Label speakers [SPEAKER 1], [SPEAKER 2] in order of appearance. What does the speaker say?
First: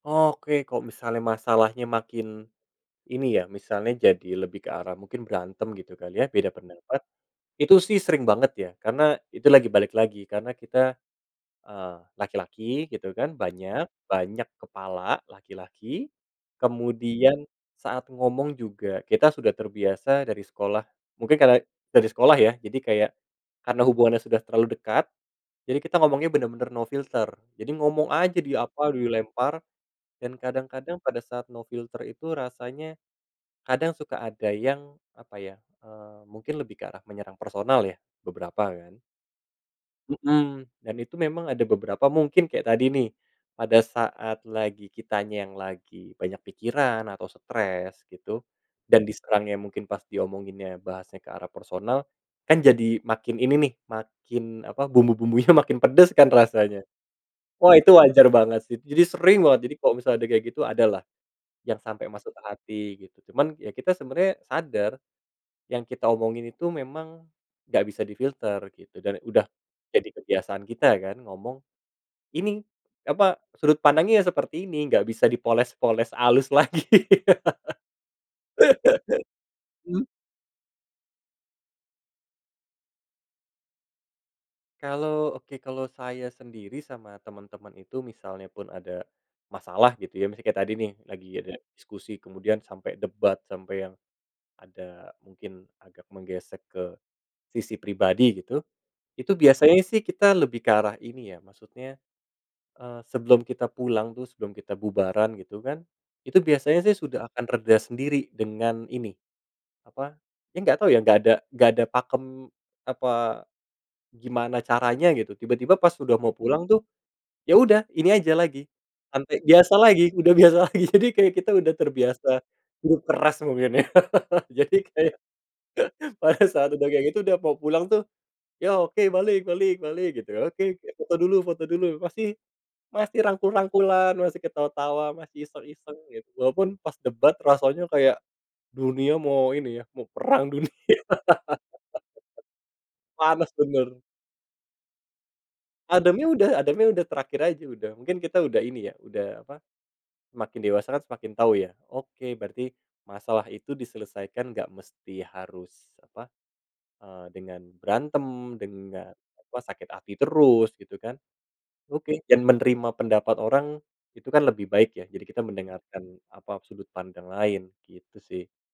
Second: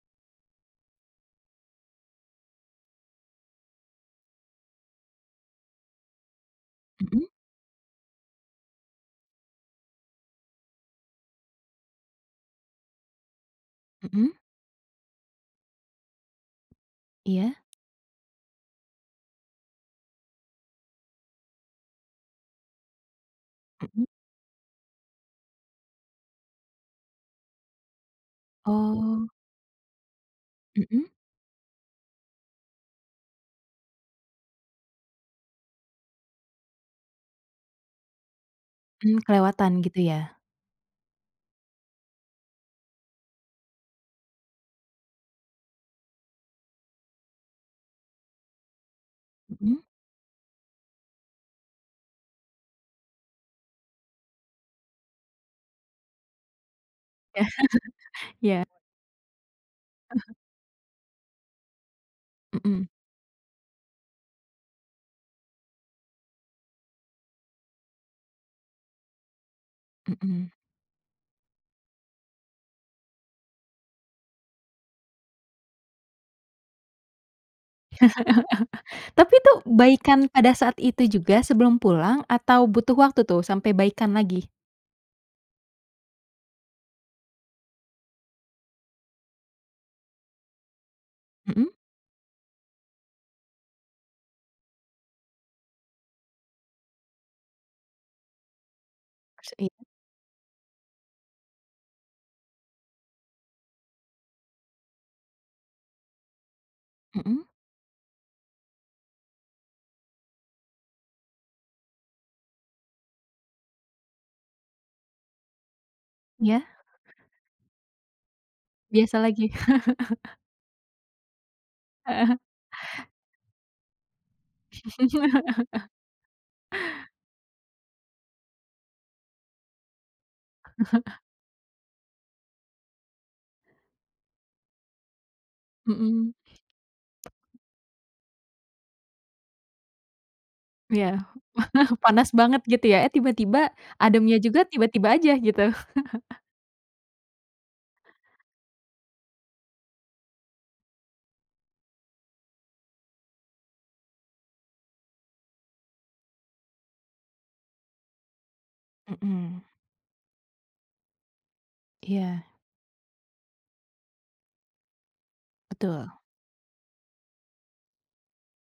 [SPEAKER 1] Oke. Kalo misalnya masalahnya makin ini ya, misalnya jadi lebih ke arah mungkin berantem, gitu kali ya, beda pendapat,
[SPEAKER 2] Mhm.
[SPEAKER 1] itu sih sering banget, ya. Karena, itu lagi balik lagi, karena kita, eee, laki-laki, gitu kan, banyak
[SPEAKER 2] Mhm.
[SPEAKER 1] banyak kepala laki-laki, kemudian
[SPEAKER 2] Iya.
[SPEAKER 1] saat ngomong juga, kita sudah terbiasa dari sekolah mungkin karena dari sekolah, ya, jadi kayak, karena
[SPEAKER 2] Mhm.
[SPEAKER 1] hubungannya sudah terlalu dekat, jadi kita ngomongnya bener-bener no filter. Jadi ngomong aja, di apa,
[SPEAKER 2] Oh.
[SPEAKER 1] dilempar, dan kadang-kadang
[SPEAKER 2] Mhm.
[SPEAKER 1] pada saat no filter itu rasanya, kadang suka ada yang apa ya, eee, mungkin lebih ke arah menyerang personal, ya. Beberapa, kan.
[SPEAKER 2] Mmm, kelewatan, gitu, ya?
[SPEAKER 1] Mhm. Dan itu memang ada beberapa mungkin kayak tadi, nih. Pada saat lagi kitanya yang lagi banyak pikiran, atau stres, gitu, dan diserangnya
[SPEAKER 2] Mhm.
[SPEAKER 1] mungkin pas diomonginnya bahasnya ke arah personal, kan jadi makin ini nih, makin apa, bumbu-bumbunya makin pedes kan, rasanya. Wah, itu wajar banget,
[SPEAKER 2] Iya.
[SPEAKER 1] sih. Jadi sering banget. Jadi, kalo misalnya ada kayak gitu, ada lah, yang sampai masuk ke hati,
[SPEAKER 2] Mhm.
[SPEAKER 1] gitu. Cuman, ya kita sebenarnya sadar, yang kita omongin itu memang, nggak bisa difilter, gitu. Dan, udah, jadi
[SPEAKER 2] Mhm.
[SPEAKER 1] kebiasaan kita kan, ngomong, ini apa, sudut pandangnya ya seperti ini, nggak bisa dipoles-poles alus lagi.
[SPEAKER 2] Tapi tuh,
[SPEAKER 1] Mmm?
[SPEAKER 2] baikan pada saat itu juga, sebelum pulang, atau butuh waktu tuh, sampai baikan lagi?
[SPEAKER 1] Kalau oke. Kalau saya sendiri, sama teman-teman itu, misalnya pun ada, masalah, gitu ya. Misalnya kayak tadi, nih, lagi ada
[SPEAKER 2] Mhm.
[SPEAKER 1] diskusi, kemudian sampai debat, sampai yang, ada mungkin agak menggesek ke, sisi pribadi, gitu. Itu biasanya
[SPEAKER 2] [unintelligible]
[SPEAKER 1] sih, kita lebih ke arah ini, ya. Maksudnya, eee, sebelum kita pulang tuh, sebelum kita bubaran gitu, kan, itu biasanya sih, sudah
[SPEAKER 2] Mhm.
[SPEAKER 1] akan reda sendiri dengan ini apa, ya enggak tahu ya, nggak ada nggak ada pakem, apa, gimana caranya, gitu. Tiba-tiba pas sudah mau
[SPEAKER 2] Iya?
[SPEAKER 1] pulang tuh, ya udah ini aja lagi,
[SPEAKER 2] Biasa
[SPEAKER 1] [unintelligible]
[SPEAKER 2] lagi?
[SPEAKER 1] biasa lagi, udah biasa lagi. Jadi kayak kita udah
[SPEAKER 2] Heeh.
[SPEAKER 1] terbiasa, hidup keras mungkin, ya? Jadi kayak, pada saat udah kayak gitu, udah mau pulang tuh, "Ya, oke, balik balik balik." Gitu. "oke oke foto dulu foto dulu." Masih masih rangkul-rangkulan, masih ketawa-tawa, masih iseng-iseng, gitu.
[SPEAKER 2] Mhm.
[SPEAKER 1] Walaupun pas debat, rasanya kayak, dunia mau ini ya, mau perang dunia.
[SPEAKER 2] Iya. Panas banget, gitu ya? Eh,
[SPEAKER 1] Panas,
[SPEAKER 2] tiba-tiba,
[SPEAKER 1] bener.
[SPEAKER 2] ademnya juga tiba-tiba aja, gitu.
[SPEAKER 1] Ademnya udah ademnya udah, terakhir aja, udah. Mungkin kita udah ini, ya, udah apa, semakin dewasa kan, semakin tahu, ya. Oke. Berarti, masalah itu diselesaikan, nggak mesti harus, apa, eee, dengan berantem, dengan, apa,
[SPEAKER 2] Mhm.
[SPEAKER 1] sakit hati terus, gitu kan? Oke.
[SPEAKER 2] Iya.
[SPEAKER 1] Dan menerima pendapat orang, itu kan lebih baik, ya jadi kita
[SPEAKER 2] Betul.
[SPEAKER 1] mendengarkan, apa, sudut pandang lain. Gitu sih.